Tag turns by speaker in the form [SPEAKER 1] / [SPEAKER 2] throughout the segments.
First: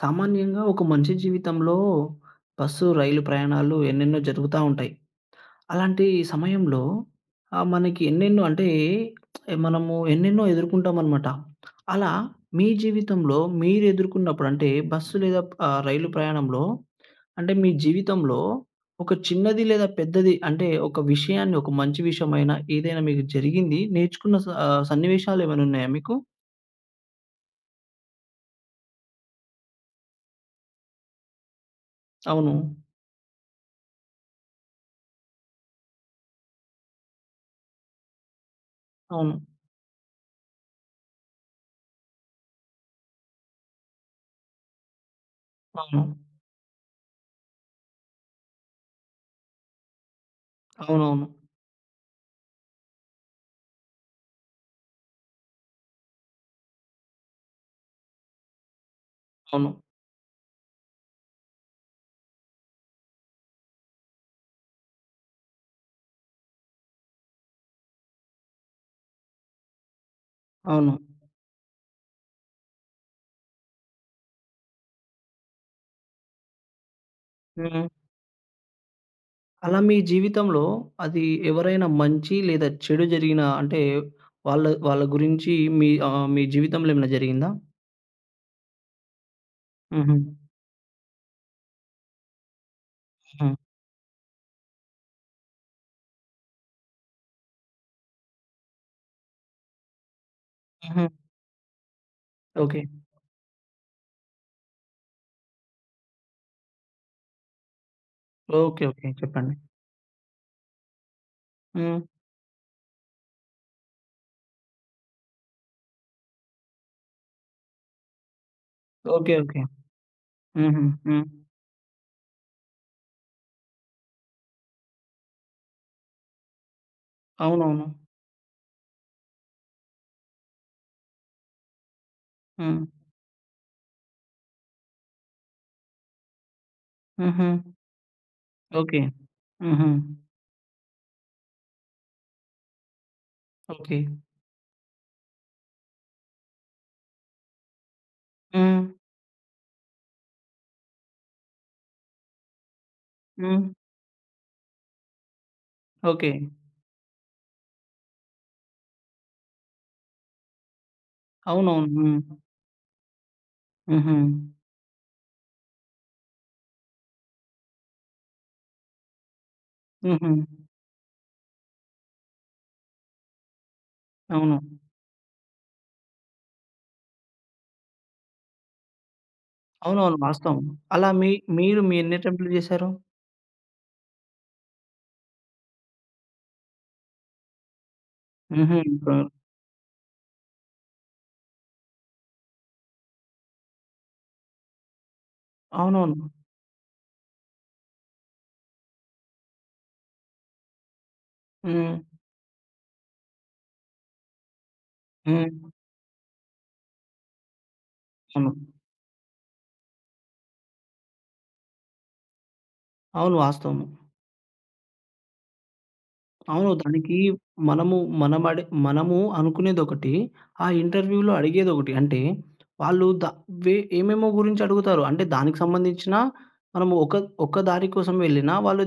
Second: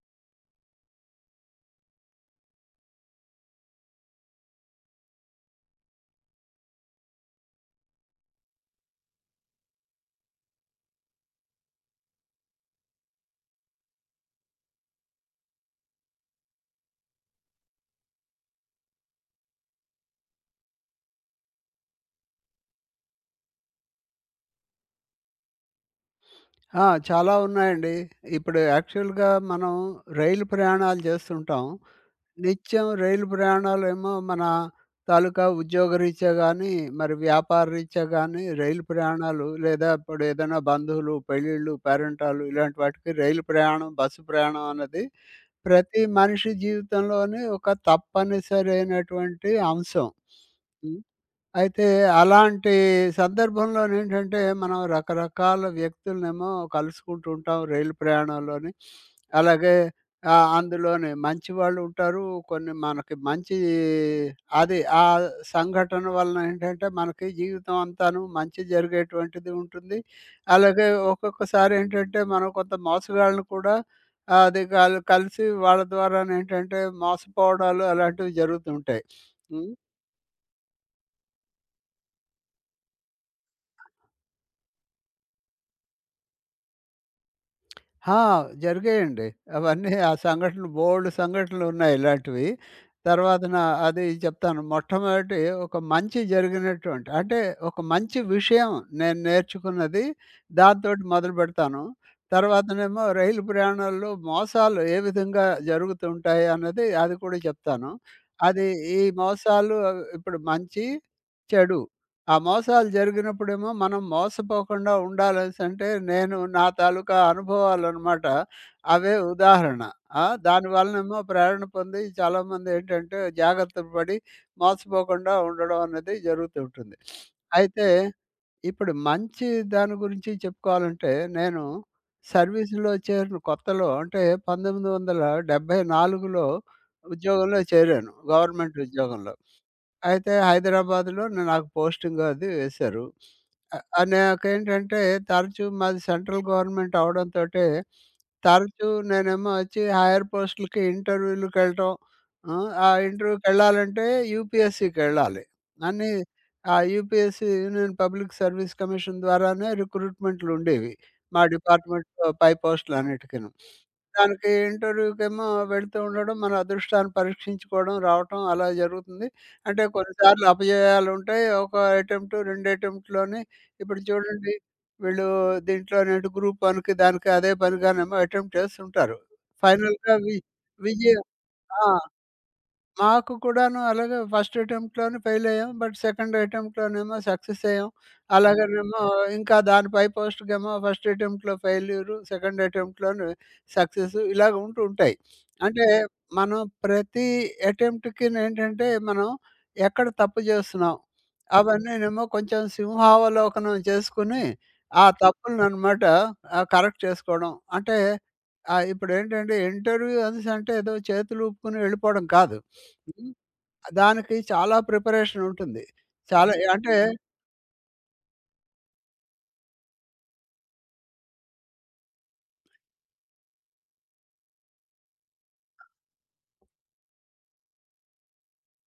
[SPEAKER 1] సామాన్యంగా ఒక మనిషి జీవితంలో బస్సు, రైలు ప్రయాణాలు ఎన్నెన్నో జరుగుతా ఉంటాయి. అలాంటి సమయంలో మనకి ఎన్నెన్నో అంటే మనము ఎన్నెన్నో ఎదుర్కొంటామనమాట. అలా మీ జీవితంలో మీరు ఎదుర్కొన్నప్పుడు అంటే బస్సు లేదా రైలు ప్రయాణంలో అంటే మీ జీవితంలో ఒక చిన్నది లేదా పెద్దది అంటే ఒక విషయాన్ని ఒక మంచి విషయమైనా ఏదైనా మీకు జరిగింది నేర్చుకున్న సన్నివేశాలేమైనా ఉన్నాయా మీకు?
[SPEAKER 2] ఆ! చాలా ఉన్నాయండి. ఇప్పుడు యాక్చువల్‌గా మనం రైలు ప్రయాణాలు చేస్తుంటాం.
[SPEAKER 1] అవును.
[SPEAKER 2] నిత్యం రైలు ప్రయాణాలేమో మన తాలూకా ఉద్యోగరీత్యా గానీ, మరి వ్యాపార రీత్యా గానీ రైలు
[SPEAKER 1] అవును.
[SPEAKER 2] ప్రయాణాలు లేదా ఇప్పుడు ఏదైనా బంధువులు, పెళ్ళిళ్ళు, పేరంటాలు ఇలాంటి వాటికి రైలు ప్రయాణం, బస్సు ప్రయాణం అన్నది ప్రతి
[SPEAKER 1] అవును.
[SPEAKER 2] మనిషి జీవితంలోని ఒక తప్పనిసరైనటువంటి అంశం.
[SPEAKER 1] అవునవును.
[SPEAKER 2] అయితే అలాంటి సందర్భంలోనేంటంటే, మనం రకరకాల వ్యక్తులనేమో కలుసుకుంటూ ఉంటాం రైలు ప్రయాణంలోని. అలాగే
[SPEAKER 1] అవును.
[SPEAKER 2] అందులోని మంచి వాళ్ళుంటారు. కొన్ని మనకి మంచి అది ఆ సంఘటన వలన ఏంటంటే, మనకి జీవితం అంతాను మంచి జరిగేటువంటిది ఉంటుంది. అలాగే
[SPEAKER 1] అవును.
[SPEAKER 2] ఒక్కొక్కసారి ఏంటంటే, మనం కొంత మోసగాళ్ళని కూడా అది కలిసి వాళ్ళ ద్వారానేంటంటే, మోసపోవడాలు
[SPEAKER 1] హ్మ్.
[SPEAKER 2] అలాంటివి జరుగుతుంటాయి. హ్మ్.
[SPEAKER 1] అలా మీ జీవితంలో అది ఎవరైనా మంచి లేదా చెడు జరిగిన అంటే వాళ్ళ వాళ్ళ గురించి మీ మీ జీవితంలో ఏమైనా జరిగిందా?
[SPEAKER 2] ఆ! జరిగాయండి. అవన్నీ ఆ
[SPEAKER 1] హుహు.
[SPEAKER 2] సంఘటనలు బోలెడు సంఘటనలున్నాయి ఇలాంటివి.
[SPEAKER 1] హుహు.
[SPEAKER 2] తర్వాతన అది చెప్తాను. మొట్టమొదటి ఒక మంచి జరిగినటువంటి అంటే ఒక మంచి విషయం నేను నేర్చుకున్నది దాంతోటి
[SPEAKER 1] హుహు.
[SPEAKER 2] మొదలుపెడతాను.
[SPEAKER 1] ఓకే.
[SPEAKER 2] తర్వాతనేమో రైలు ప్రయాణాల్లో మోసాలు ఏ విధంగా జరుగుతుంటాయి అన్నది అది కూడా చెప్తాను. అది
[SPEAKER 1] ఓకే.
[SPEAKER 2] ఈ
[SPEAKER 1] ఓకే. చెప్పండి.
[SPEAKER 2] మోసాలు ఇప్పుడు మంచి, చెడు
[SPEAKER 1] హ్మ్.
[SPEAKER 2] ఆ మోసాలు జరిగినప్పుడేమో మనం మోసపోకుండా ఉండాలనేసంటే, నేను నా తాలూకా అనుభవాలనమాట. అవే
[SPEAKER 1] ఓకే. ఓకే.
[SPEAKER 2] ఉదాహరణ. ఆ!
[SPEAKER 1] హుహు.
[SPEAKER 2] దానివలనేమో
[SPEAKER 1] హ్మ్.
[SPEAKER 2] ప్రేరణ పొంది చాలామందేంటంటే జాగ్రత్తలు పడి మోసపోకుండా ఉండడం అనేది జరుగుతూ ఉంటుంది. అయితే
[SPEAKER 1] అవునవును.
[SPEAKER 2] ఇప్పుడు మంచి దాని గురించి చెప్పుకోవాలంటే, నేను
[SPEAKER 1] హ్మ్.
[SPEAKER 2] సర్వీస్‌లో చేరిన కొత్తలో అంటే 1974లో
[SPEAKER 1] హుహు.
[SPEAKER 2] ఉద్యోగంలో చేరాను గవర్నమెంట్
[SPEAKER 1] ఓకే.
[SPEAKER 2] ఉద్యోగంలో.
[SPEAKER 1] హుహు.
[SPEAKER 2] అయితే హైదరాబాద్‌లో నాకు పోస్టింగ్ అది వేశారు. ఆహ్,
[SPEAKER 1] ఓకే.
[SPEAKER 2] ఆహ్, నాకేంటంటే తరచూ మాది సెంట్రల్ గవర్నమెంట్ అవ్వడంతోటే,
[SPEAKER 1] హ్మ్.
[SPEAKER 2] తరచూ నేనేమో వచ్చి హైయర్ పోస్ట్‌లకి ఇంటర్వ్యూలకెళ్ళటం. హ్మ్. ఆ
[SPEAKER 1] హ్మ్.
[SPEAKER 2] ఇంటర్వ్యూకెళ్ళాలంటే యూపీఎస్‌సికెళ్ళాలి. అన్నీ
[SPEAKER 1] ఓకే.
[SPEAKER 2] ఆ UPSC union public service commission ద్వారానే రిక్రూట్‌మెంట్‌లుండేవి. మా
[SPEAKER 1] అవునవును. హ్మ్.
[SPEAKER 2] డిపార్ట్మెంట్‌లో పై పోస్టులన్నిటికిను.
[SPEAKER 1] హుహు.
[SPEAKER 2] దానికి ఇంటర్వ్యూకేమో వెళ్తూ ఉండడం, మన అదృష్టాన్ని పరీక్షించుకోవడం, రావటం అలా జరుగుతుంది. అంటే
[SPEAKER 1] హుహు.
[SPEAKER 2] కొన్నిసార్లు అపజయాలుంటాయి. ఒక అటెంప్ట్, 2 అటెంప్ట్‌లోనే ఇప్పుడు చూడండి
[SPEAKER 1] అవును.
[SPEAKER 2] వీళ్ళు దీంట్లోనేంటి గ్రూప్ వన్‌కి దానికి అదే పనిగానేమో అటెంప్ట్ చేస్తుంటారు. ఫైనల్‌గా
[SPEAKER 1] అవునవును. వాస్తవం. అలా
[SPEAKER 2] విజయం
[SPEAKER 1] మీరు
[SPEAKER 2] ఆ!
[SPEAKER 1] మీ ఎన్ని అటెంప్ట్‌లు చేశారు?
[SPEAKER 2] మాకు కూడాను అలాగే ఫస్ట్ అటెంప్ట్‌లోనే ఫెయిల్ అయ్యాం. బట్ సెకండ్ అటెంప్ట్‌లోనేమో సక్సెస్ అయ్యాం.
[SPEAKER 1] హుహు.
[SPEAKER 2] అలాగనేమో
[SPEAKER 1] ఇప్పుడు
[SPEAKER 2] ఇంకా దాని పై పోస్ట్‌కేమో ఫస్ట్ అటెంప్ట్‌లో ఫెయిల్యూరు, సెకండ్ అటెంప్ట్‌లోనే సక్సెస్ ఇలాగ ఉంటూ ఉంటాయి. అంటే
[SPEAKER 1] అవునవును.
[SPEAKER 2] మనం ప్రతి అటెంప్ట్‌కినేంటంటే మనం ఎక్కడ తప్పు చేస్తున్నాం?
[SPEAKER 1] హ్మ్.
[SPEAKER 2] అవన్నీనేమో కొంచెం సింహావలోకనం చేసుకొని ఆ
[SPEAKER 1] హ్మ్.
[SPEAKER 2] తప్పులననమాట కరెక్ట్ చేసుకోవడం. అంటే
[SPEAKER 1] అవును.
[SPEAKER 2] ఇప్పుడేంటంటే ఇంటర్వ్యూ అనేసంటే ఏదో చేతులూపుకొని వెళ్ళిపోవడం కాదు. హ్మ్.
[SPEAKER 1] అవును. వాస్తవము.
[SPEAKER 2] దానికి చాలా ప్రిపరేషన్ ఉంటుంది. చాలా
[SPEAKER 1] అవును.
[SPEAKER 2] అంటే,
[SPEAKER 1] దానికి మనము మనము అనుకునేదొకటి, ఆ ఇంటర్‌వ్యూలో అడిగేదొకటి. అంటే వాళ్ళు ద వే ఏమేమో గురించి అడుగుతారు. అంటే దానికి సంబంధించిన మనము ఒక ఒక దారి కోసం వెళ్ళినా, వాళ్ళు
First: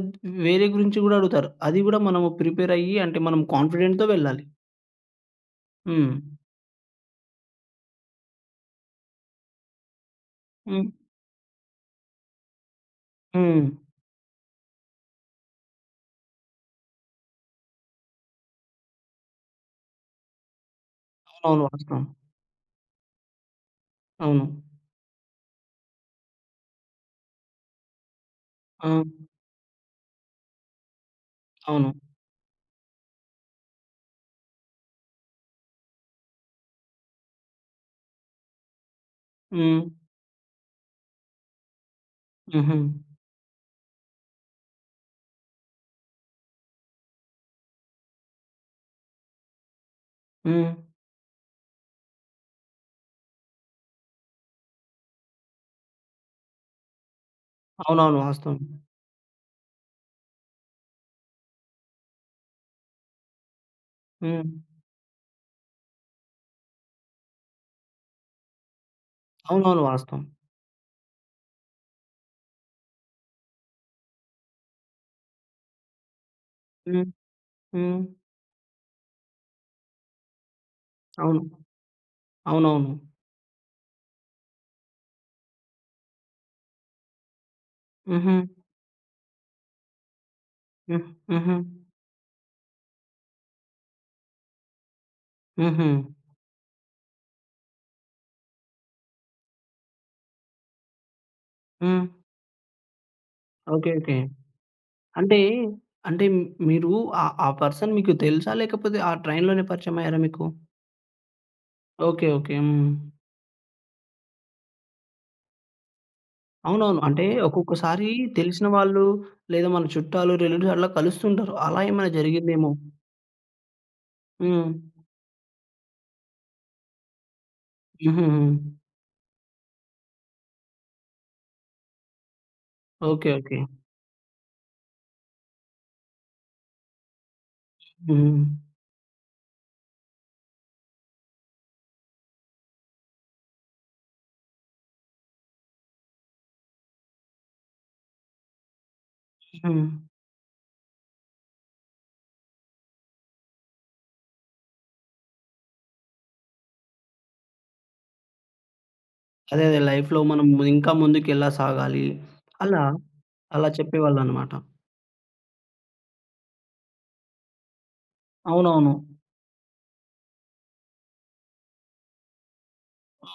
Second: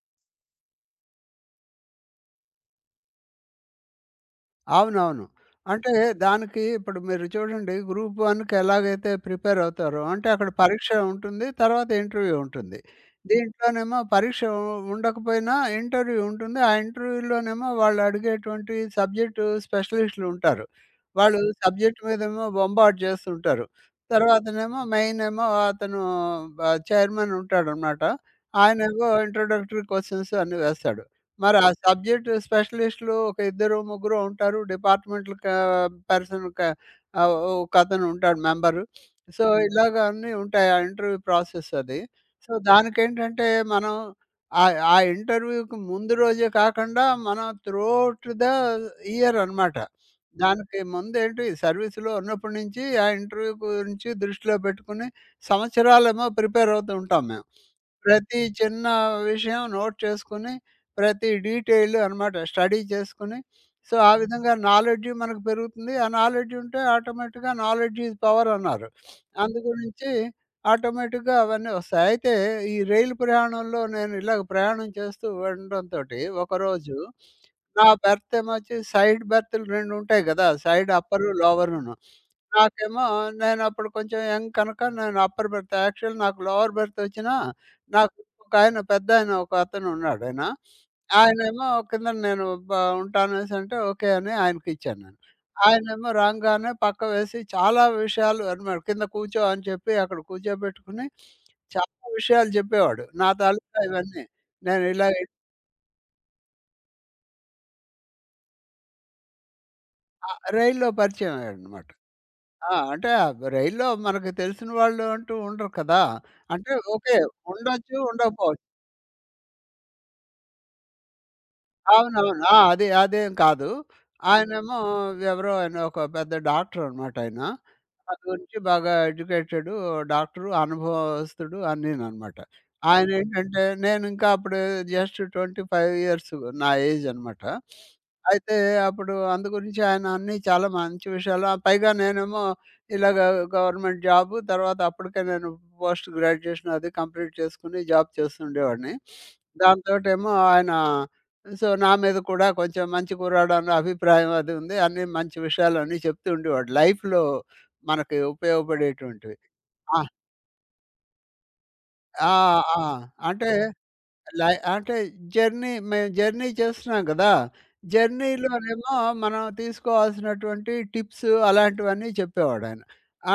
[SPEAKER 1] వేరే గురించి గూడా అడుగుతారు. అది గూడా మనము ప్రిపేర్ అయ్యి అంటే మనం కాన్ఫిడెంట్‌తో వెళ్ళాలి.
[SPEAKER 2] అవునవును. అంటే
[SPEAKER 1] హ్మ్.
[SPEAKER 2] దానికి ఇప్పుడు మీరు చూడండి గ్రూప్ వన్‌కి ఎలాగైతే ప్రిపేర్ అవుతారో అంటే అక్కడ
[SPEAKER 1] హ్మ్.
[SPEAKER 2] పరీక్ష ఉంటుంది. తర్వాత ఇంటర్వ్యూ ఉంటుంది.
[SPEAKER 1] హ్మ్.
[SPEAKER 2] దీంట్లోనేమో పరీక్ష ఉండకపోయినా ఇంటర్వ్యూ ఉంటుంది. ఆ ఇంటర్వ్యూలోనేమో వాళ్ళు అడిగేటువంటి సబ్జెక్టు స్పెషలిస్టులు ఉంటారు. వాళ్ళు
[SPEAKER 1] అవునవును.
[SPEAKER 2] సబ్జెక్ట్
[SPEAKER 1] వాస్తవం.
[SPEAKER 2] మీదేమో బొంబార్డ్ చేస్తుంటారు.
[SPEAKER 1] అవును.
[SPEAKER 2] తర్వాతనేమో మెయిన్ ఏమో అతను బ చైర్మన్ ఉంటాడనమాట.
[SPEAKER 1] ఆ!
[SPEAKER 2] ఆయనేమో ఇంట్రోడక్టరీ క్వెషన్స్ అన్నీ వేస్తాడు. మరి ఆ
[SPEAKER 1] అవును.
[SPEAKER 2] సబ్జెక్ట్ స్పెషలిస్టులు ఒక ఇద్దరు, ముగ్గురో ఉంటారు. డిపార్ట్‌మెంటల్ పర్సన్ ఆహ్, ఒకతను ఉంటాడు మెంబరు. సో,
[SPEAKER 1] హ్మ్.
[SPEAKER 2] ఇలాగ అన్నీ ఉంటాయి. ఆ ఇంటర్వ్యూ ప్రాసెస్ అది. సో,
[SPEAKER 1] హుహు.
[SPEAKER 2] దానికేంటంటే మనం ఆ ఇంటర్వ్యూకి ముందు రోజే కాకుండా మనం త్రూఅవుట్ ద ఇయర్ అనమాట.
[SPEAKER 1] హ్మ్.
[SPEAKER 2] దానికి ముందేంటి సర్వీస్‌లో ఉన్నప్పటి నుంచి ఆ ఇంటర్వ్యూ గురించి దృష్టిలో పెట్టుకొని సంవత్సరాలేమో ప్రిపేర్ అవుతూ ఉంటాం మేము.
[SPEAKER 1] అవునవును.
[SPEAKER 2] ప్రతి
[SPEAKER 1] వాస్తవం.
[SPEAKER 2] చిన్న విషయం నోట్ చేసుకొని, ప్రతి డీటెయిల్ అనమాట స్టడీ చేసుకొని, సో, ఆ
[SPEAKER 1] హ్మ్.
[SPEAKER 2] విధంగా నాలెడ్జ్ మనకు పెరుగుతుంది. ఆ నాలెడ్జ్ ఉంటే ఆటోమేటిక్‌గా నాలెడ్జ్ ఈజ్ పవర్ అన్నారు.
[SPEAKER 1] అవునవును.
[SPEAKER 2] అందుగురించి
[SPEAKER 1] వాస్తవం.
[SPEAKER 2] ఆటోమేటిక్‌గా అవన్నీ వస్తాయి. అయితే ఈ రైలు ప్రయాణంలో నేను ఇలాగ ప్రయాణం చేస్తూ ఉండడంతోటి ఒకరోజు
[SPEAKER 1] హ్మ్.
[SPEAKER 2] నా
[SPEAKER 1] హ్మ్.
[SPEAKER 2] బెర్త్ ఏమొచ్చి సైడ్ బెర్తులు 2 ఉంటాయి గదా! సైడ్ అప్పరు,
[SPEAKER 1] అవును.
[SPEAKER 2] లోవరును.
[SPEAKER 1] అవునవును.
[SPEAKER 2] నాకేమో నేనప్పుడు కొంచెం యంగ్ కనుక నేను అప్పర్ బెర్త్. యాక్చువల్ నాకు లోవర్ బెర్త్ ఒచ్చినా నాకు
[SPEAKER 1] హుహు.
[SPEAKER 2] ఒకాయన పెద్దాయన ఒక అతనున్నాడు. ఆయన.
[SPEAKER 1] హ్మ్. హుహు.
[SPEAKER 2] ఆయనేమో కిందన నేను ఉంటాననేసంటే ఓకే అని ఆయనకిచ్చాను నేను.
[SPEAKER 1] హుహు.
[SPEAKER 2] ఆయనేమో రాంగానే పక్క వేసి చాలా విషయాలు అన్నమాట. కింద కూర్చో అని చెప్పి అక్కడ కూర్చోబెట్టుకుని
[SPEAKER 1] హ్మ్.
[SPEAKER 2] చాలా విషయాలు చెప్పేవాడు. నా తాలూకా
[SPEAKER 1] ఓకే. ఓకే.
[SPEAKER 2] ఇవన్నీ. నేను ఇలా
[SPEAKER 1] అంటే, అంటే మీరు ఆ ఆ పర్సన్ మీకు తెలుసా? లేకపోతే ఆ ట్రైన్‌లోనే పరిచయమయ్యారా మీకు?
[SPEAKER 2] రైల్లో పరిచయం అయ్యాడన్నమాట.
[SPEAKER 1] ఓకే. ఓకే.
[SPEAKER 2] ఆ!
[SPEAKER 1] హ్మ్.
[SPEAKER 2] అంటే ఆ రైల్లో మనకు తెలిసిన వాళ్ళు అంటూ ఉండరు కదా! అంటే
[SPEAKER 1] అవునవును.
[SPEAKER 2] ఓకే.
[SPEAKER 1] అంటే
[SPEAKER 2] ఉండొచ్చు,
[SPEAKER 1] ఒక్కొక్కసారి
[SPEAKER 2] ఉండకపోవచ్చు.
[SPEAKER 1] తెలిసిన వాళ్ళు లేదా మన చుట్టాలు, రిలేటివ్స్ అట్లా కలుస్తుంటారు. అలా ఏమైనా
[SPEAKER 2] అవునవును. ఆ!
[SPEAKER 1] జరిగిందేమో!
[SPEAKER 2] అది అదేం కాదు.
[SPEAKER 1] హ్మ్.
[SPEAKER 2] ఆయనేమో ఎవరో ఆయన ఒక పెద్ద డాక్టరనమాట ఆయన. ఆ
[SPEAKER 1] హుహు.
[SPEAKER 2] గురించి బాగా ఎడ్యుకేటెడు డాక్టరు, అనుభవస్తుడు అన్నీననమాట.
[SPEAKER 1] ఓకే. ఓకే.
[SPEAKER 2] ఆయనేంటంటే నేనింకా అప్పుడు జస్ట్ 25 ఇయర్స్ నా ఏజనమాట.
[SPEAKER 1] హ్మ్.
[SPEAKER 2] అయితే అప్పుడు అందు గురించి ఆయన అన్నీ చాలా మంచి విషయాలు పైగా నేనేమో ఇలాగ గవర్నమెంట్ జాబు, తర్వాత అప్పటికే నేను పోస్ట్ గ్రాడ్యుయేషన్ అది కంప్లీట్ చేసుకొని జాబ్ చేస్తుండేవాడిని.
[SPEAKER 1] హ్మ్.
[SPEAKER 2] దాంతోటేమో ఆయన సో, నా మీద కూడా కొంచెం మంచి కుర్రాడు అన్న అభిప్రాయం అది ఉంది. అన్నీ మంచి విషయాలన్నీ చెప్తూ ఉండేవాడు. లైఫ్‌లో మనకి ఉపయోగపడేటువంటివి.
[SPEAKER 1] అదే. అదే.
[SPEAKER 2] ఆ!
[SPEAKER 1] లైఫ్‌లో మనం ఇంకా ముందుకెలా సాగాలి.
[SPEAKER 2] ఆ! ఆ!
[SPEAKER 1] అలా,
[SPEAKER 2] అంటే
[SPEAKER 1] అలా చెప్పేవాళ్ళనమాట.
[SPEAKER 2] అంటే జర్నీ మేము జర్నీ చేస్తున్నాం కదా! జర్నీలోనేమో
[SPEAKER 1] అవునవును.
[SPEAKER 2] మనం తీసుకోవాల్సినటువంటి టిప్స్ అలాంటివన్నీ చెప్పేవాడాయన.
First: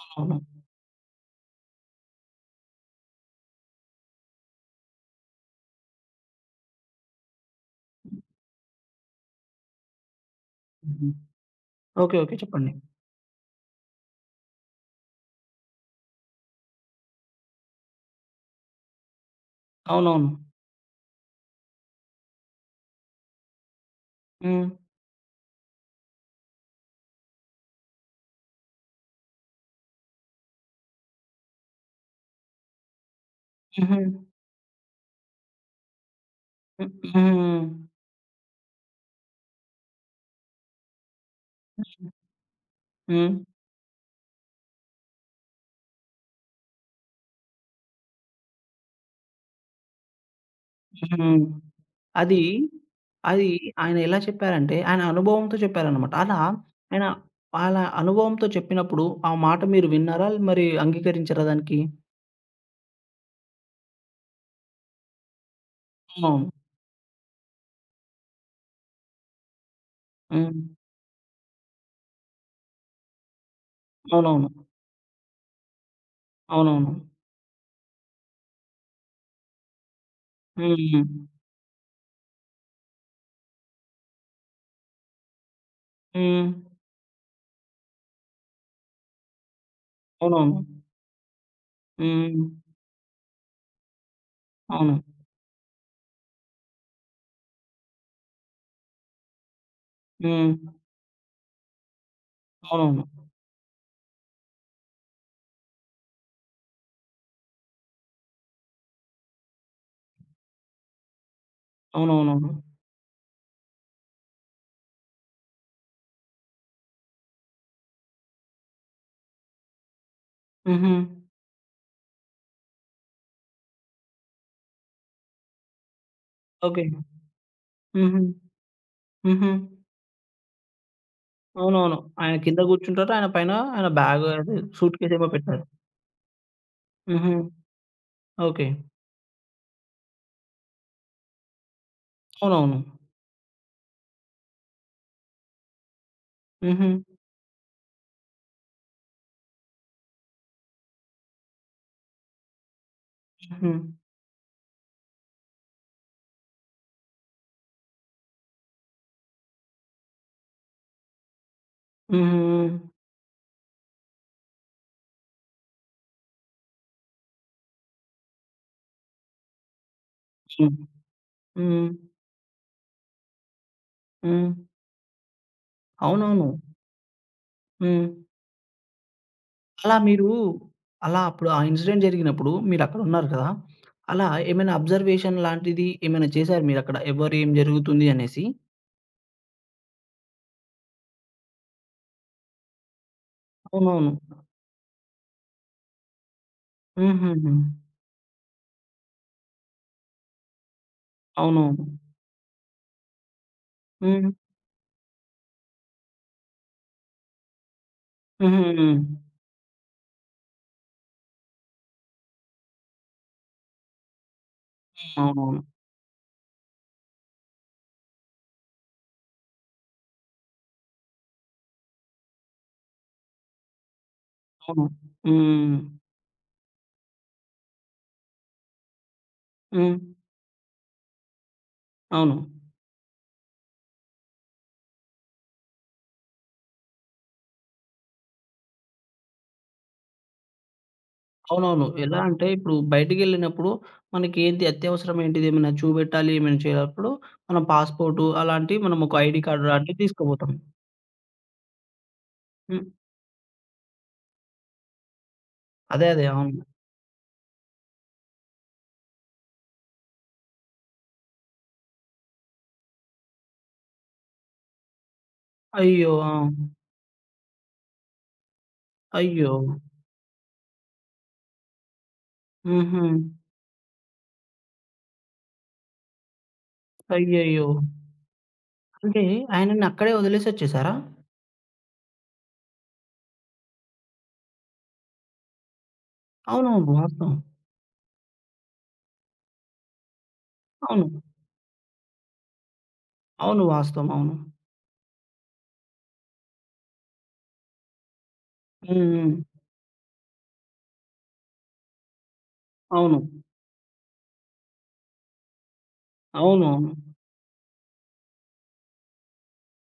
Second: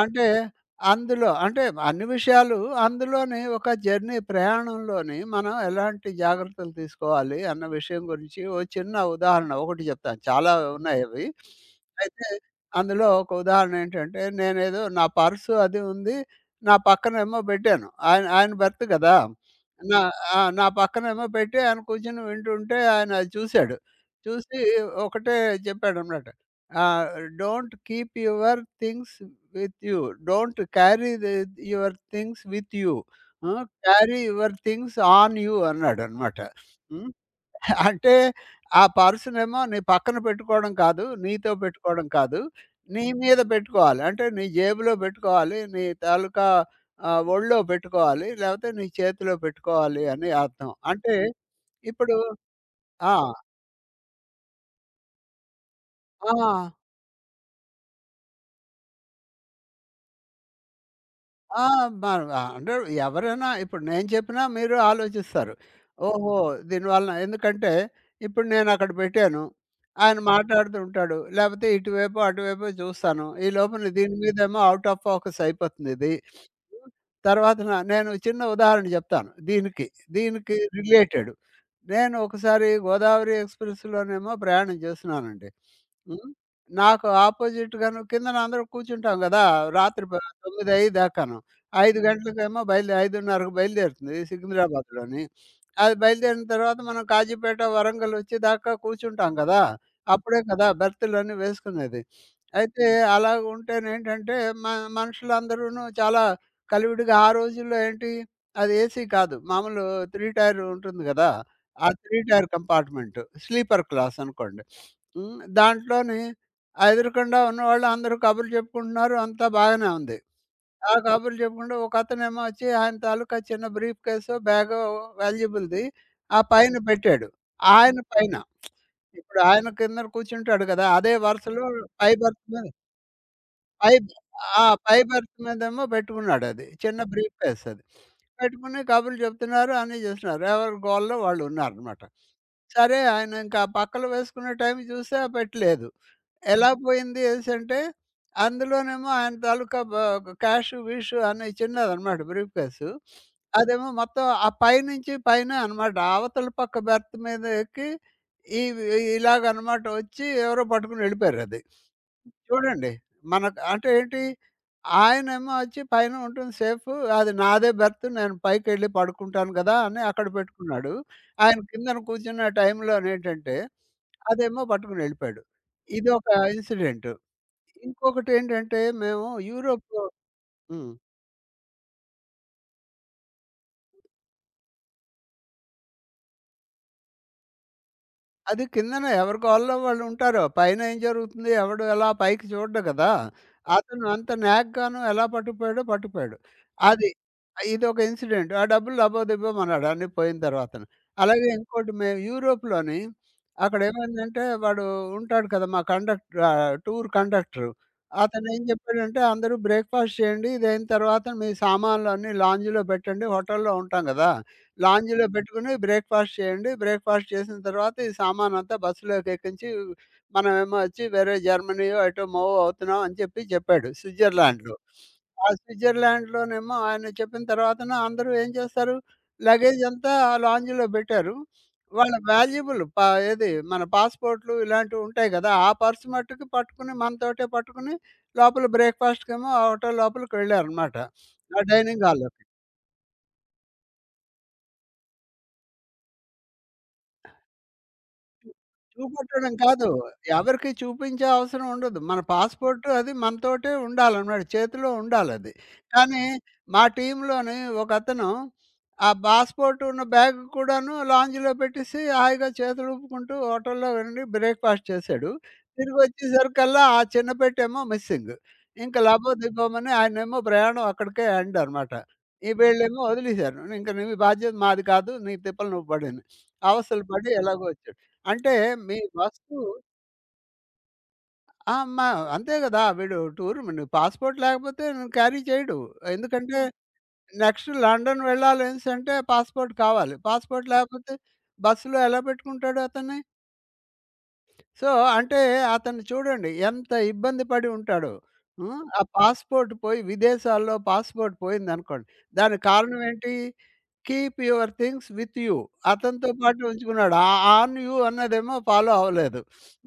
[SPEAKER 2] అంటే
[SPEAKER 1] అవును.
[SPEAKER 2] అందులో అంటే అన్ని విషయాలు అందులోని ఒక జర్నీ ప్రయాణంలోని మనం ఎలాంటి జాగ్రత్తలు తీసుకోవాలి అన్న విషయం గురించి ఓ చిన్న ఉదాహరణ ఒకటి చెప్తాను. చాలా ఉన్నాయి
[SPEAKER 1] హుహు.
[SPEAKER 2] అవి.
[SPEAKER 1] ఓకే.
[SPEAKER 2] అయితే
[SPEAKER 1] ఓకే. చెప్పండి.
[SPEAKER 2] అందులో ఒక ఉదాహరణ ఏంటంటే నేనేదో నా పర్సు అది ఉంది. నా పక్కనేమో పెట్టాను. ఆయన ఆయన బెర్త్ కదా! నా
[SPEAKER 1] అవునవును.
[SPEAKER 2] ఆ! నా పక్కనేమో పెట్టి ఆయన కూర్చొని వింటుంటే ఆయన అది చూసాడు. చూసి
[SPEAKER 1] హ్మ్.
[SPEAKER 2] ఒకటే చెప్పాడనమాట. ఆహ్, "don't keep your things with you. Don't carry your things with you. ఆ!
[SPEAKER 1] హుహు.
[SPEAKER 2] Carry your things on you" అన్నాడనమాట.
[SPEAKER 1] హ్మ్.
[SPEAKER 2] హ్మ్.
[SPEAKER 1] హ్మ్.
[SPEAKER 2] అంటే ఆ పర్సనేమో నీ పక్కన పెట్టుకోవడం కాదు, నీతో పెట్టుకోవడం కాదు. నీ
[SPEAKER 1] హ్మ్.
[SPEAKER 2] మీద పెట్టుకోవాలి. అంటే నీ జేబులో పెట్టుకోవాలి. నీ తాలూకా ఒళ్ళో పెట్టుకోవాలి. లేపోతే నీ చేతిలో పెట్టుకోవాలి అని అర్థం. అంటే
[SPEAKER 1] హ్మ్.
[SPEAKER 2] ఇప్పుడు
[SPEAKER 1] అది,
[SPEAKER 2] ఆ!
[SPEAKER 1] అది ఆయన ఎలా చెప్పారంటే, ఆయన అనుభవంతో చెప్పారనమాట.
[SPEAKER 2] ఆ!
[SPEAKER 1] అలా ఆయన అలా అనుభవంతో చెప్పినప్పుడు, ఆ మాట మీరు విన్నారా? మరి అంగీకరించారా
[SPEAKER 2] ఆ!
[SPEAKER 1] దానికి?
[SPEAKER 2] మరి అంటే ఎవరైనా ఇప్పుడు నేను చెప్పినా మీరు ఆలోచిస్తారు. ఓహో!
[SPEAKER 1] అవునవును.
[SPEAKER 2] దీనివలన ఎందుకంటే ఇప్పుడు నేనక్కడ పెట్టాను. ఆయన
[SPEAKER 1] హ్మ్.
[SPEAKER 2] మాట్లాడుతుంటాడు. లేపోతే ఇటువైపో, అటువైపో చూస్తాను. ఈలోపున దీని
[SPEAKER 1] అవునవును.
[SPEAKER 2] మీదేమో ఔట్ ఆఫ్ ఫోకస్ అయిపోతుందిది.
[SPEAKER 1] అవునవును.
[SPEAKER 2] తర్వాత నేను చిన్న ఉదాహరణ చెప్తాను దీనికి. దీనికి
[SPEAKER 1] హ్మ్.
[SPEAKER 2] రిలేటెడ్. నేను ఒకసారి గోదావరి ఎక్స్‌ప్రెస్‌లోనేమో ప్రయాణం చేస్తున్నానండి. హ్మ్.
[SPEAKER 1] హ్మ్.
[SPEAKER 2] నాకు ఆపోజిట్‌గాను కిందన అందరూ కూర్చుంటాం గదా! రాత్రి
[SPEAKER 1] అవునవును.
[SPEAKER 2] 9, 5 దాకాను. 5
[SPEAKER 1] హ్మ్.
[SPEAKER 2] గంటలకేమో బయలుదే 5:30కి బయలుదేరుతుంది
[SPEAKER 1] అవును.
[SPEAKER 2] సికింద్రాబాద్‌లోని. అది బయలుదేరిన తర్వాత మనం కాజీపేట, వరంగల్ వచ్చే దాకా కూర్చుంటాం గదా! అప్పుడే
[SPEAKER 1] హ్మ్.
[SPEAKER 2] కదా బెర్తులన్నీ వేసుకునేది. అయితే
[SPEAKER 1] అవునవును.
[SPEAKER 2] అలాగుంటేనేంటంటే మ మనుషులందరూను చాలా కలివిడిగా ఆ రోజుల్లో ఏంటి, అది ఏసీ కాదు. మామూలు 3 టైర్ ఉంటుంది గదా! ఆ 3 టైర్
[SPEAKER 1] అవునవునవును.
[SPEAKER 2] కంపార్ట్మెంటు. స్లీపర్ క్లాస్ అనుకోండి. హ్మ్. దాంట్లోని ఎదురుగుండా ఉన్నవాళ్ళు అందరూ కబుర్లు చెప్పుకుంటున్నారు. అంతా బాగానే ఉంది. ఆ
[SPEAKER 1] హుహు.
[SPEAKER 2] కబుర్లు చెప్పుకుంటూ ఒకతనేమో వచ్చి ఆయన తాలూకా చిన్న బ్రీఫ్ కేసో, బ్యాగో వాల్యుబుల్‌ది ఆ పైన
[SPEAKER 1] ఓకే.
[SPEAKER 2] పెట్టాడు. ఆయన
[SPEAKER 1] హుహు.
[SPEAKER 2] పైన. ఇప్పుడు
[SPEAKER 1] హుహు.
[SPEAKER 2] ఆయన కిందన కూర్చుంటాడు గదా! అదే వరుసలో
[SPEAKER 1] అవునవును.
[SPEAKER 2] పై
[SPEAKER 1] ఆయన
[SPEAKER 2] బెర్త్
[SPEAKER 1] కింద
[SPEAKER 2] మీద
[SPEAKER 1] కూర్చుంటారు. ఆయన పైన ఆయన
[SPEAKER 2] పై
[SPEAKER 1] బ్యాగ్ అది
[SPEAKER 2] ఆ! పై
[SPEAKER 1] సూట్‌కేస్ ఏమో
[SPEAKER 2] బెర్త్
[SPEAKER 1] పెట్టారు.
[SPEAKER 2] మీదేమో పెట్టుకున్నాడది. చిన్న
[SPEAKER 1] హుహు.
[SPEAKER 2] బ్రీఫ్ కేస్ అది.
[SPEAKER 1] ఓకే.
[SPEAKER 2] పెట్టుకుని కబుర్లు చెప్తున్నారు, అన్నీ చేస్తున్నారు. ఎవరి గోలలో వాళ్ళున్నారనమాట.
[SPEAKER 1] అవునవును.
[SPEAKER 2] సరే ఆయన ఇంకా పక్కలు వేసుకునే టైం చూస్తే ఆ పెట్టె లేదు. ఎలా
[SPEAKER 1] హుహు.
[SPEAKER 2] పోయింది అనేసంటే, అందులోనేమో ఆయన తాలూకా క్యాష్, విష్ అన్నీ చిన్నదనమాట బ్రీఫ్ కేసు.
[SPEAKER 1] హుహు.
[SPEAKER 2] అదేమో మొత్తం ఆ పైనుంచి పైనే అనమాట. అవతల పక్క బెర్త్ మీద ఎక్కి, ఈ ఇలాగనమాట వచ్చి ఎవరో పట్టుకొని వెళ్ళిపోయారది.
[SPEAKER 1] హుహు.
[SPEAKER 2] చూడండి. మనకు అంటే ఏంటి, ఆయనేమో వచ్చి పైన ఉంటుంది సేఫు. అది నాదే బెర్త్ నేను పైకెళ్ళి పడుకుంటాను గదా! అని అక్కడ
[SPEAKER 1] హ్మ్.
[SPEAKER 2] పెట్టుకున్నాడు. ఆయన
[SPEAKER 1] హ్మ్.
[SPEAKER 2] కిందన కూర్చున్న టైంలోనేంటంటే,
[SPEAKER 1] హ్మ్.
[SPEAKER 2] అదేమో పట్టుకొని ఎళ్ళిపోయాడు. ఇదొక
[SPEAKER 1] అవునవును.
[SPEAKER 2] ఇన్సిడెంటు.
[SPEAKER 1] హ్మ్.
[SPEAKER 2] ఇంకొకటేంటంటే, మేము
[SPEAKER 1] అలా
[SPEAKER 2] యూరోప్‌లో
[SPEAKER 1] మీరు
[SPEAKER 2] హ్మ్.
[SPEAKER 1] అలా అప్పుడు ఆ ఇన్సిడెంట్ జరిగినప్పుడు మీరక్కడున్నారు కదా! అలా ఏమైనా అబ్జర్వేషన్ లాంటిది ఏమైనా చేశారా మీరక్కడ? ఎవరు ఏం జరుగుతుంది అనేసి?
[SPEAKER 2] అది కిందన ఎవరి గోలలో వాళ్ళు ఉంటారు. పైన ఏం జరుగుతుంది ఎవడు ఎలా పైకి చూడడు కదా! అతను
[SPEAKER 1] అవునవును.
[SPEAKER 2] అంత నాగ్గాను ఎలా పట్టుకుపోయాడో పట్టుకుపోయాడు. అది
[SPEAKER 1] హుహుహు.
[SPEAKER 2] ఇదొక ఇన్సిడెంట్. ఆ డబ్బులు లబోదిబోమన్నాడు అన్నీ పోయిన తర్వాతను. అలాగే
[SPEAKER 1] అవునవును.
[SPEAKER 2] ఇంకోటి మేము యూరోప్‌లోని
[SPEAKER 1] హ్మ్.
[SPEAKER 2] అక్కడేమైందంటే వాడు ఉంటాడు కదా! మా కండక్టర్ టూర్ కండక్టరు. అతనేం
[SPEAKER 1] హుహు. హ్మ్.
[SPEAKER 2] చెప్పాడంటే "అందరూ బ్రేక్‌ఫాస్ట్ చేయండి. ఇదయిన తర్వాత మీ సామాన్లన్నీ లాంజ్‌లో పెట్టండి. హోటల్‌లో ఉంటాం గదా!" లాంజ్‌లో
[SPEAKER 1] అవునవును.
[SPEAKER 2] పెట్టుకొని బ్రేక్‌ఫాస్ట్ చేయండి. బ్రేక్‌ఫాస్ట్ చేసిన తర్వాత ఈ సామానంతా బస్సులోకి ఎక్కించి మనమేమో వచ్చి వేరే జర్మనీయో ఎటో మూవ్ అవుతున్నాం అని చెప్పి చెప్పాడు స్విట్జర్లాండ్‌లో.
[SPEAKER 1] అవును.
[SPEAKER 2] ఆ
[SPEAKER 1] హ్మ్.
[SPEAKER 2] స్విట్జర్లాండ్‌లోనేమో ఆయన చెప్పిన తర్వాతన అందరూ ఏం చేస్తారు లగేజ్
[SPEAKER 1] హ్మ్.
[SPEAKER 2] అంతా ఆ లాంజ్‌లో పెట్టారు. వాళ్ళ
[SPEAKER 1] అవును.
[SPEAKER 2] వాల్యుబుల్ పా ఏది మన పాస్‌పోర్ట్‌లు ఇలాంటివి ఉంటాయి కదా! ఆ పర్స్ మట్టుకు పట్టుకుని మనతోటే పట్టుకుని లోపల బ్రేక్‌ఫాస్ట్‌కేమో ఆ హోటల్ లోపలికి వెళ్ళారనమాట. ఆ
[SPEAKER 1] అవునవును.
[SPEAKER 2] డైనింగ్
[SPEAKER 1] ఎలా
[SPEAKER 2] హాల్‌లోకి.
[SPEAKER 1] అంటే ఇప్పుడు బయటికెళ్ళినప్పుడు మనకేంటి అత్యవసరం ఏంటిది ఏమైనా చూపెట్టాలి, ఏమైనా చేయాలన్నప్పుడు మనం పాస్‌పోర్టు అలాంటివి మనం ఒక ఐడీ
[SPEAKER 2] చూపెట్టడం
[SPEAKER 1] కార్డ్
[SPEAKER 2] కాదు.
[SPEAKER 1] లాంటివి తీసుకుపోతాం.
[SPEAKER 2] ఎవరికీ చూపించే అవసరం ఉండదు. మన
[SPEAKER 1] హ్మ్.
[SPEAKER 2] పాస్‌పోర్ట్ అది మనతోటే ఉండాలనమాట. చేతిలో ఉండాలది.
[SPEAKER 1] అదే.
[SPEAKER 2] కానీ
[SPEAKER 1] అదే. అవును.
[SPEAKER 2] మా టీమ్‌లోని ఒకతను ఆ పాస్‌పోర్ట్ ఉన్న బ్యాగ్ కూడాను లాంజ్‌లో పెట్టేసి హాయిగా చేతులు ఊపుకుంటూ హోటల్‌లో వెండి బ్రేక్‌ఫాస్ట్ చేశాడు.
[SPEAKER 1] అయ్యో! ఆ!
[SPEAKER 2] తిరిగొచ్చేసరికల్లా ఆ చిన్న పెట్టేమో మిస్సింగ్. ఇంక
[SPEAKER 1] అయ్యో!
[SPEAKER 2] లబోదిబోమని ఆయనేమో ప్రయాణం అక్కడికే ఎండ్ అనమాట. ఈ వీళ్ళేమో
[SPEAKER 1] హుహు.
[SPEAKER 2] వదిలేసారు. ఇంక నీ బాధ్యత మాది కాదు. నీ తిప్పలు నువ్వు పడని. అవస్థలు పడి ఎలాగో
[SPEAKER 1] అయ్యయ్యో!
[SPEAKER 2] వచ్చాడు. అంటే మీ
[SPEAKER 1] అంటే
[SPEAKER 2] వస్తువు
[SPEAKER 1] ఆయనని అక్కడే వదిలేసొచ్చేసారా?
[SPEAKER 2] ఆ! మ అంతే గదా! వీడు టూర్ ను పాస్‌పోర్ట్ లేకపోతే క్యారీ చేయడు. ఎందుకంటే
[SPEAKER 1] అవునవును. వాస్తవం.
[SPEAKER 2] నెక్స్ట్ లండన్ వెళ్ళాలనేసంటే పాస్‌పోర్ట్ కావాలి. పాస్‌పోర్ట్ లేకపోతే
[SPEAKER 1] అవును.
[SPEAKER 2] బస్సులో ఎలా పెట్టుకుంటాడు అతన్ని?
[SPEAKER 1] అవును. వాస్తవం. అవును.
[SPEAKER 2] సో, అంటే అతను చూడండి ఎంత ఇబ్బంది పడి ఉంటాడో. హ్మ్.
[SPEAKER 1] హ్మ్.
[SPEAKER 2] ఆ
[SPEAKER 1] హ్మ్.
[SPEAKER 2] పాస్‌పోర్ట్ పోయి విదేశాల్లో పాస్‌పోర్ట్ పోయిందనుకోండి. దానికి కారణం
[SPEAKER 1] అవును.
[SPEAKER 2] ఏంటి? Keep your things with you. అతనితో పాటు
[SPEAKER 1] అవునవును.
[SPEAKER 2] ఉంచుకున్నాడు. ఆ ఆన్ యూ అన్నదేమో ఫాలో అవ్వలేదు.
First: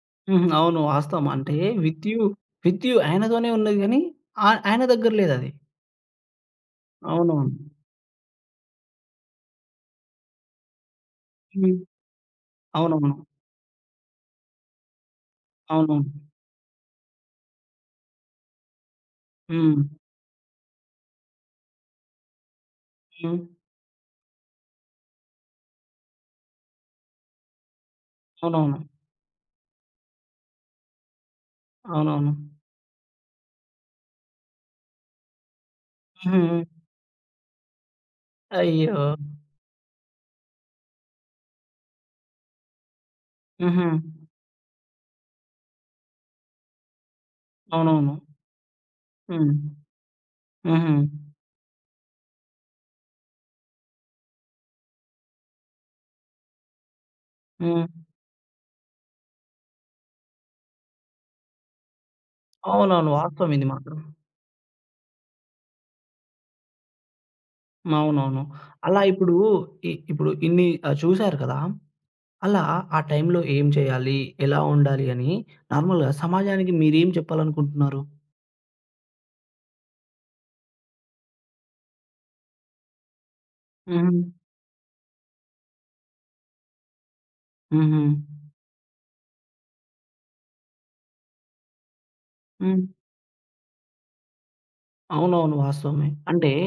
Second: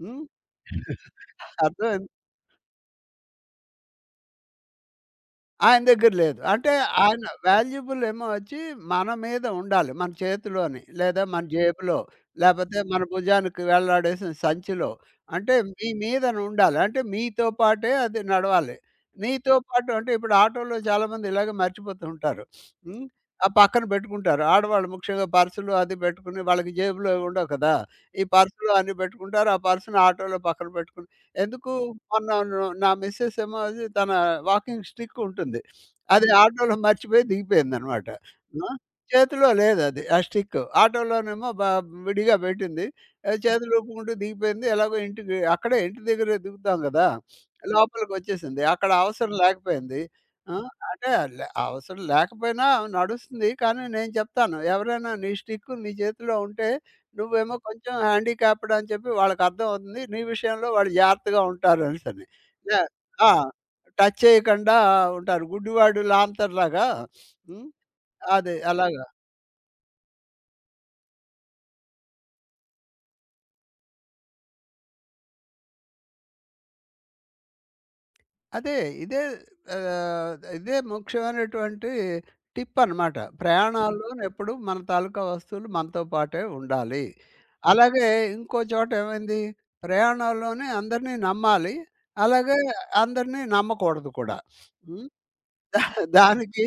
[SPEAKER 2] హ్మ్.
[SPEAKER 1] హుహు. అవును. వాస్తవం. అంటే విత్
[SPEAKER 2] అర్థమైందా?
[SPEAKER 1] యూ, విత్ యూ ఆయనతోనే ఉన్నది గానీ, ఆయన దగ్గర లేదది.
[SPEAKER 2] ఆయన దగ్గర లేదు. అంటే ఆయన
[SPEAKER 1] అవునవును.
[SPEAKER 2] వాల్యుబుల్ ఏమో వచ్చి మన మీద ఉండాలి. మన చేతిలోని లేదా మన
[SPEAKER 1] హ్మ్.
[SPEAKER 2] జేబులో లేపోతే మన
[SPEAKER 1] అవునవును.
[SPEAKER 2] భుజానికి వేలాడేసిన సంచిలో. అంటే మీ
[SPEAKER 1] అవునవును.
[SPEAKER 2] మీదన ఉండాలి. అంటే మీతో పాటే అది నడవాలి. నీతో
[SPEAKER 1] హ్మ్.
[SPEAKER 2] పాటు అంటే ఇప్పుడు ఆటోలో చాలామంది ఇలాగే మర్చిపోతూ ఉంటారు. హ్మ్.
[SPEAKER 1] హ్మ్.
[SPEAKER 2] ఆ పక్కన పెట్టుకుంటారు. ఆడవాళ్ళు ముఖ్యంగా పర్సులు అది పెట్టుకుని వాళ్ళకి జేబులో ఉండవు కదా! ఈ పర్సులు
[SPEAKER 1] అవునవును.
[SPEAKER 2] అన్నీ పెట్టుకుంటారు. ఆ పర్సుని ఆటోలో పక్కన పెట్టుకుని ఎందుకు మొన్న
[SPEAKER 1] అవునవును.
[SPEAKER 2] నా మిస్సెస్ ఏమో అది తన వాకింగ్ స్టిక్ ఉంటుంది అది
[SPEAKER 1] హ్మ్. హ్మ్.
[SPEAKER 2] ఆటోలో మర్చిపోయి దిగిపోయింది అనమాట
[SPEAKER 1] అయ్యో!
[SPEAKER 2] చేతిలో లేదు అది ఆ స్టిక్ ఆటోలోనేమో విడిగా పెట్టింది చేతులు
[SPEAKER 1] హుహు.
[SPEAKER 2] ఊపుకుంటూ దిగిపోయింది ఎలాగో ఇంటికి అక్కడే ఇంటి దగ్గరే దిగుతాం కదా లోపలికి
[SPEAKER 1] అవునవును.
[SPEAKER 2] వచ్చేసింది అక్కడ అవసరం
[SPEAKER 1] హ్మ్.
[SPEAKER 2] లేకపోయింది ఆ,
[SPEAKER 1] హుహు.
[SPEAKER 2] అంటే అవసరం లేకపోయినా నడుస్తుంది కానీ నేను చెప్తాను ఎవరైనా నీ స్టిక్ నీ చేతిలో ఉంటే నువ్వేమో
[SPEAKER 1] హ్మ్.
[SPEAKER 2] కొంచెం హ్యాండిక్యాప్డ్ అని చెప్పి వాళ్ళకర్థమవుతుంది. నీ విషయంలో వాళ్ళు జాగ్రత్తగా ఉంటారు అనేసని. య
[SPEAKER 1] అవునవును.
[SPEAKER 2] ఆ!
[SPEAKER 1] వాస్తవం ఇది మాత్రం.
[SPEAKER 2] టచ్ చేయకుండా ఉంటారు. గుడ్డివాడు లాంతర్‌లాగా. హ్మ్.
[SPEAKER 1] అవునవును.
[SPEAKER 2] అది అలాగ.
[SPEAKER 1] అలా ఇప్పుడు ఇప్పుడు ఇన్ని చూసారు కదా! అలా ఆ టైంలో ఏం చేయాలి? ఎలా ఉండాలి? అని నార్మల్‌గా సమాజానికి మీరేం చెప్పాలనుకుంటున్నారు?
[SPEAKER 2] అదే. ఇదే ఇదే ముఖ్యమైనటువంటి టిప్ అనమాట.
[SPEAKER 1] హుహు.
[SPEAKER 2] ప్రయాణాల్లోనెప్పుడు మన తాలూకా వస్తువులు మనతో పాటే ఉండాలి.
[SPEAKER 1] హుహు.
[SPEAKER 2] అలాగే ఇంకో చోట ఏమైంది, ప్రయాణాల్లోనే అందరిని నమ్మాలి. అలాగే
[SPEAKER 1] హ్మ్.
[SPEAKER 2] అందరిని నమ్మకూడదు కూడా. హ్మ్.
[SPEAKER 1] అవునవును.
[SPEAKER 2] దా
[SPEAKER 1] వాస్తవమే. అంటే
[SPEAKER 2] దానికి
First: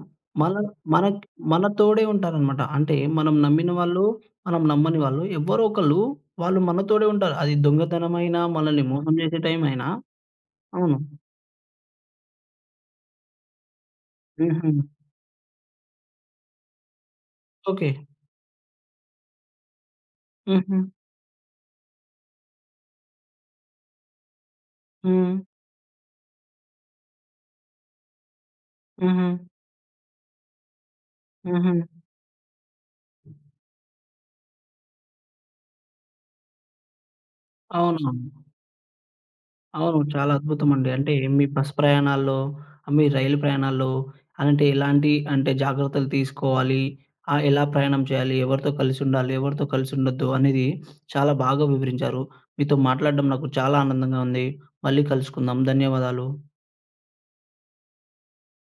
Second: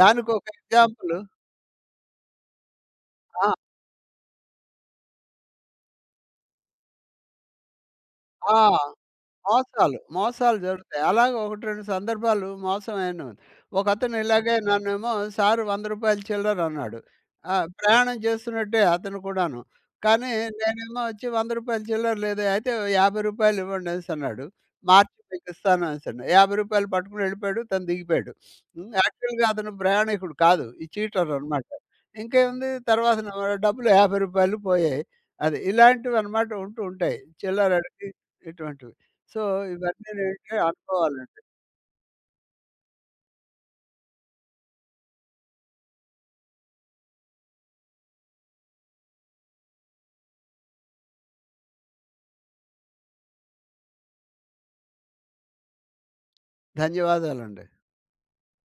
[SPEAKER 2] దానికొక
[SPEAKER 1] మన
[SPEAKER 2] ఎగ్జాంపులు
[SPEAKER 1] మనక్ మన తోడే ఉంటారనమాట. అంటే మనం
[SPEAKER 2] ఆ!
[SPEAKER 1] నమ్మిన వాళ్ళు, మనం నమ్మని వాళ్ళు ఎవ్వరో ఒకళ్ళు వాళ్ళు మనతోడే ఉంటారు. అది దొంగతనమైనా,
[SPEAKER 2] ఆ!
[SPEAKER 1] మనల్ని మోసం చేసే టైం అయినా
[SPEAKER 2] మోసాలు, మోసాలు
[SPEAKER 1] అవును.
[SPEAKER 2] జరుగుతాయి. అలాగే 1, 2 సందర్భాలు మోసం అయిన ఒకతను ఇలాగే
[SPEAKER 1] హుహు.
[SPEAKER 2] నన్నేమో "సారు రూ. 100 చిల్లర" అన్నాడు. ఆ!
[SPEAKER 1] ఓకే.
[SPEAKER 2] ప్రయాణం చేస్తున్నట్టే అతను కూడాను. కానీ
[SPEAKER 1] హుహు.
[SPEAKER 2] నేనేమో వచ్చి "రూ. 100 చిల్లర లేదే" అయితే "రూ. 50 ఇవ్వండనేసన్నాడు. మార్చి
[SPEAKER 1] హ్మ్.
[SPEAKER 2] మీకిస్తాను" అనేసని. రూ. 50 పట్టుకొని వెళ్ళిపోయాడు. తను దిగిపోయాడు. హ్మ్.
[SPEAKER 1] హుహు.
[SPEAKER 2] యాక్చువల్‌గా అతను ప్రయాణికుడు కాదు. ఈ చీటరనమాట.
[SPEAKER 1] హుహు.
[SPEAKER 2] ఇంకేముంది తర్వాత నా డబ్బులు రూ. 50 పోయాయి. అది ఇలాంటివన్నమాట ఉంటూ ఉంటాయి. చిల్లరడిగి
[SPEAKER 1] అవునవును.
[SPEAKER 2] ఇటువంటివి. సో,
[SPEAKER 1] అవును.
[SPEAKER 2] ఇవన్నీ
[SPEAKER 1] చాలా
[SPEAKER 2] ఏంటంటే
[SPEAKER 1] అద్భుతమండి. అంటే
[SPEAKER 2] అనుభవాలండి.
[SPEAKER 1] మీ బస్ ప్రయాణాల్లో, మీ రైలు ప్రయాణాల్లో అలాంటి ఎలాంటి అంటే జాగ్రత్తలు తీసుకోవాలి? ఎలా ప్రయాణం చేయాలి? ఎవరితో కలిసుండాలి? ఎవరితో కలిసుండొద్దు? అనేది చాలా బాగా వివరించారు. మీతో మాట్లాడడం నాకు చాలా ఆనందంగా ఉంది. మళ్ళీ కలుసుకుందాం. ధన్యవాదాలు.
[SPEAKER 2] ధన్యవాదాలండి.